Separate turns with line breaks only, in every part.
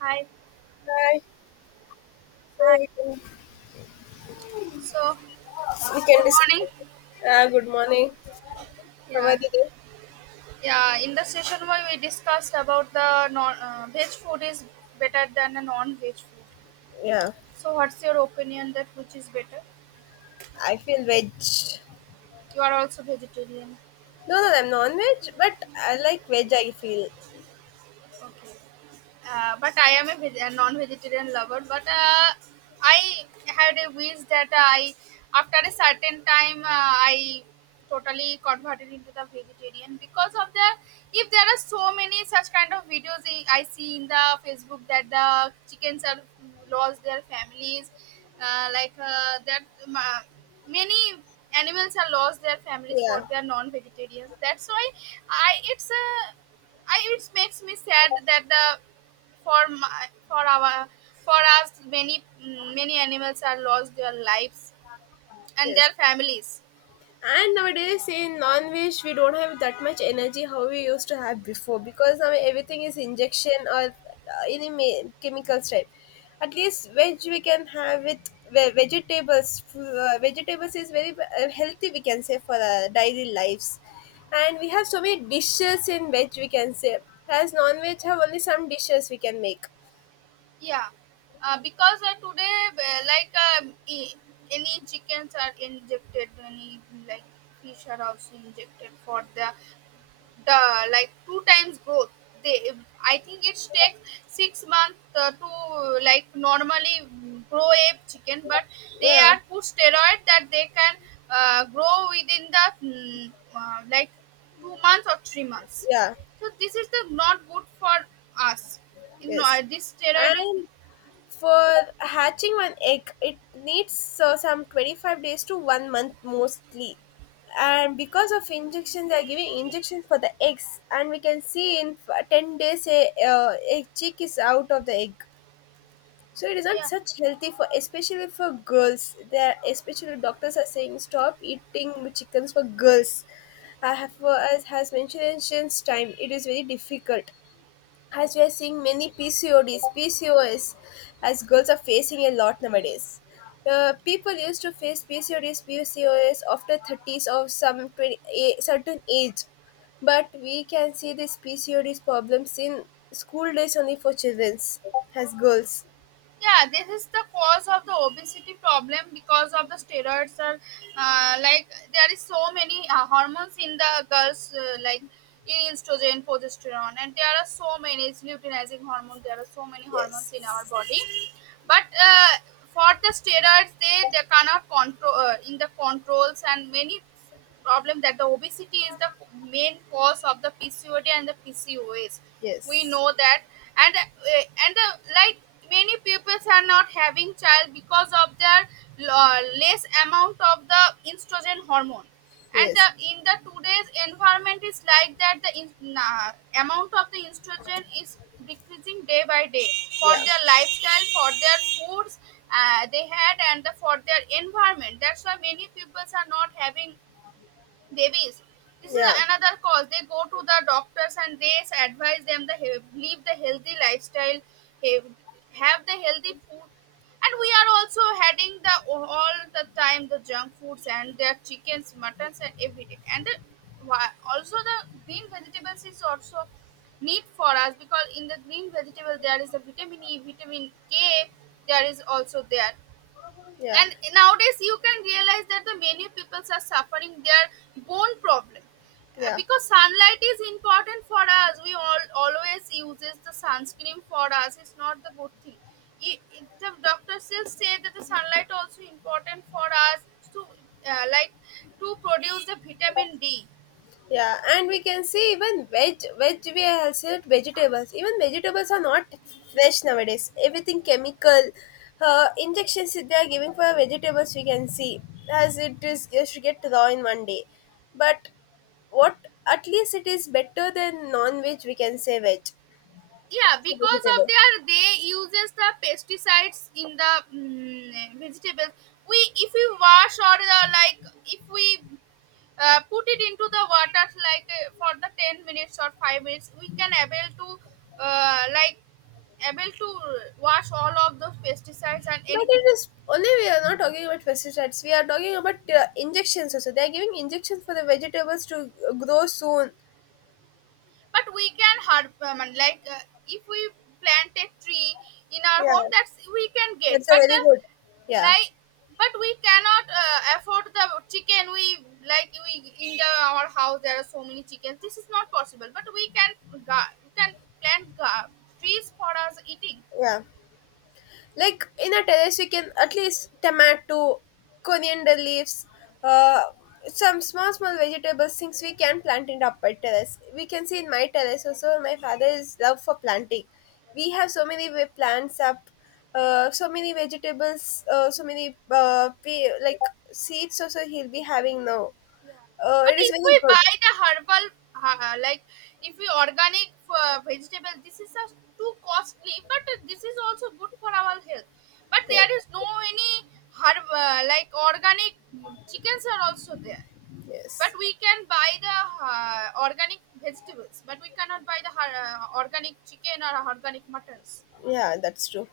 Hi,
Hi.
hi.
So we can
So,
we can
good
discuss.
morning.
Good morning. How are
Yeah,
you doing?
Yeah, in the session where we discussed about the non veg food is better than a non veg food.
Yeah,
So, what's your opinion that which is better?
I feel veg.
You are also vegetarian.
No, no, I'm non-veg, but I like veg. I feel.
Okay. But I am a, a non-vegetarian lover. But I had a wish that I, after a certain time, I totally converted into the vegetarian because of the. If there are so many such kind of videos I see in the Facebook that the chickens are lost their families, uh, like uh, that ma- many animals are lost their families for
Yeah.
their non-vegetarians. That's why I it's a I, it makes me sad that the for our for us many many animals are lost their lives and
Yes.
their families.
And nowadays in non-veg we don't have that much energy how we used to have before because now everything is injection or chemicals type. At least veg we can have with vegetables. Vegetables is very healthy, we can say, for our daily lives, and we have so many dishes in veg, we can say. As non-veg have only some dishes we can make.
Yeah, because today e- any chickens are injected, any like fish are also injected for the like two times growth they I think it takes 6 months to like normally grow a chicken but they
Yeah,
are put steroid that they can grow within the like 2 months or 3 months
yeah,
so this is the not good for us
yes,
this steroid is
and for hatching one egg, it needs some 25 days to one month mostly. And because of injections, they are giving injections for the eggs, and we can see in 10 days a chick is out of the egg. So it is not
yeah
such healthy for, especially for girls. There, especially doctors are saying stop eating chickens for girls. I have, as has mentioned, since time it is very difficult as we are seeing many PCODs, PCOS, as girls are facing a lot nowadays. People used to face PCODs, PCOS after 30s or some 20, a certain age, but we can see this PCODs problems in school days only for childrens, as girls.
yeah, this is the cause of the obesity problem because of the steroids are uh, like there is so many hormones in the girls estrogen progesterone and there are so many it's luteinizing hormone there are so many hormones in our
Yes,
body but uh, for the steroids they cannot control in the controls and many problem that the obesity is the main cause of the PCOD and the PCOS. We
yes,
know that, and the, like many peoples are not having child because of their less amount of the estrogen hormone. And the,
yes,
in the today's environment is like that amount of the estrogen is decreasing day by day for
yeah,
their lifestyle, for their foods they had, and the, for their environment. That's why many peoples are not having babies this is
yeah,
another cause they go to the doctors and they advise them live the healthy lifestyle he- have the healthy food and we are also having the all the time the junk foods and their chickens muttons and everything also the green vegetables is also need for us because in the green vegetable there is the vitamin e vitamin k there is also there
yeah,
and nowadays you can realize that the many people are suffering their bone problem.
yeah.
Because sunlight is important for us we all always uses the sunscreen for us it's not the good thing the doctors still say that the sunlight also important for us to uh, like to produce the vitamin d.
Yeah, and we can see even veg we have said vegetables. Even vegetables are not fresh nowadays. Everything chemical, injections that they are giving for vegetables. We can see, as it is, it should get raw in one day, but what at least it is better than non-veg. We can say veg
Yeah
for
because of
vegetables.
their they uses the pesticides in the vegetables we if we wash or the, like if we put it into the water like for the 10 minutes or 5 minutes we can able to uh, like able to wash all of those pesticides and
But
anything
it is only we are not talking about pesticides. We are talking about injections also. They are giving injections for the vegetables to grow soon.
but we can hard if we plant a tree in our home
Yeah.
that's we can get
That's a
but
very good. Yeah,
like but we cannot afford the chicken we in the our house there are so many chickens this is not possible but we can we can plant ga- trees for us eating.
yeah. Like in a terrace, we can at least tomato, coriander leaves, uh, some small small vegetables things we can plant in the upper terrace. We can see in my terrace also. My father is love for planting. We have so many plants up, so many vegetables, so many like seeds. Also, he'll be having now.
But
It is
if
very
we
good.
buy the herbal, like if we organic vegetable, this is just too costly. But this is also good for our health. But
Yeah.
there is no any herb organic chickens are also there. But
Yes.
we can buy the organic vegetables, but we cannot buy the organic chicken or organic muttons.
Yeah, that's true.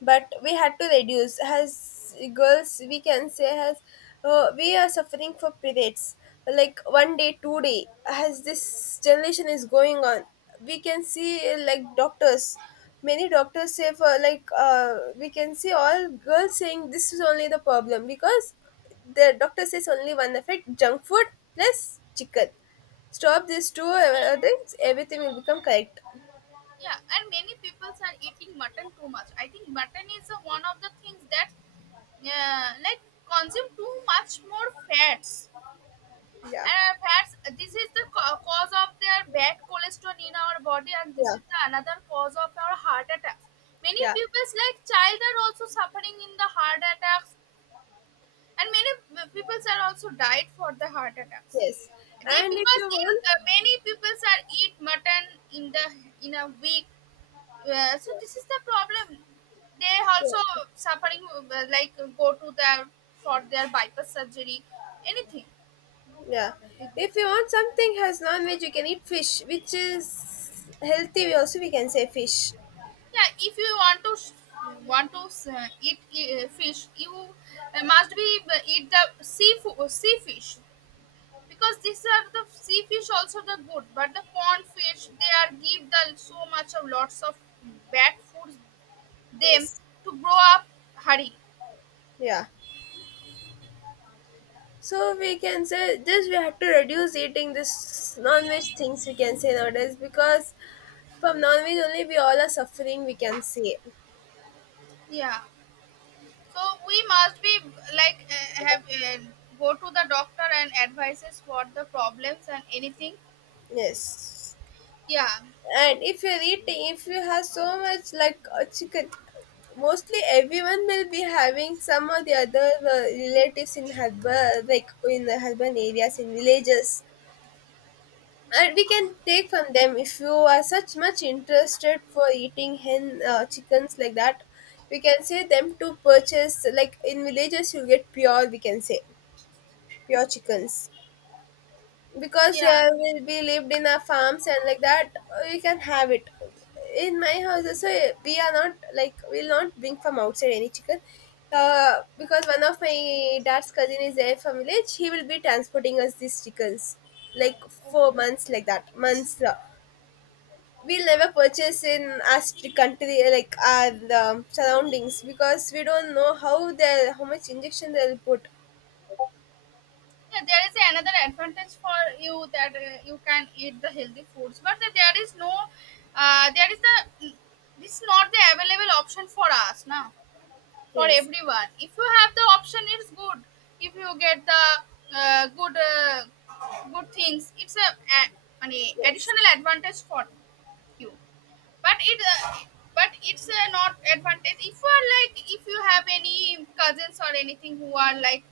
But we had to reduce. As girls, we can say, as we are suffering for periods, like one day, 2 day. As this generation is going on, we can see, like doctors. Many doctors say for, like, we can see all girls saying this is only the problem, because the doctor says only one effect: junk food plus chicken. Stop these two things, everything will become correct.
Yeah, and many people are eating mutton too much. I think mutton is one of the things that yeah, like consume too much more fats.
Yeah,
Fats. This is the cause of their bad cholesterol in our body, and this
yeah,
is the another cause of our heart attacks. Many
yeah,
people, like child, are also suffering in the heart attacks, and many people are also died for the heart attacks.
yes,
They
and if
because
you
in
want,
many people are eat mutton in the in a week so this is the problem they
yeah,
also
yeah,
suffering go to their for their bypass surgery anything
yeah.
they go.
If you want something has non-veg, you can eat fish, which is healthy. We can say fish.
Yeah if you want to eat fish you must be eat the sea fish because these are the sea fish also the good but the pond fish they are give the so much of lots of bad foods them
Yes,
to grow up hurry
yeah. So we can say this, we have to reduce eating this non-veg things, we can say nowadays, because from non-veg only we all are suffering, we can say.
yeah. So we must be like have go to the doctor and advises what the problems and anything.
Yes,
Yeah,
and if you have so much, like chicken, mostly everyone will be having some of the other relatives in husband, like in the husband areas in villages, and we can take from them if you are such much interested for eating hen chickens like that. We can say them to purchase, like in villages you get pure, we can say, pure chickens, because
yeah,
we lived in a farms and like that. You can have it in my house. So we are not, like, we'll not bring from outside any chicken, because one of my dad's cousin is there from village. He will be transporting us these chickens like four
okay.
months like that months. We'll never purchase in our country, like our surroundings, because we don't know how much injection they'll put.
Yeah, there is another advantage for you that you can eat the healthy foods, but that there is no, there is the this is not the available option for us now for
Yes,
everyone. If you have the option, it's good. If you get the uh, good uh, good things, a, an
yes,
additional advantage for you. But it but it's not advantage if you are like if you have any cousins or anything who are like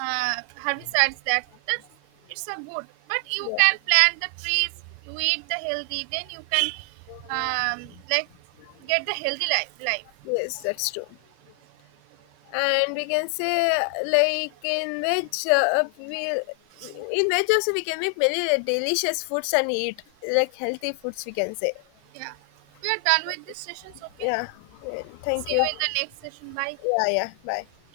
uh, herbicides that that's it's a good but you
yeah.
can plant the trees you eat the healthy then you can um, like get the healthy life.
Yes, that's true. And we can say, like, in which we in veg also we can make many delicious foods and eat, like, healthy foods, we can say.
Yeah we are done with this sessions okay
Yeah, thank
see you
you.
in the next session bye.
Yeah, yeah, bye.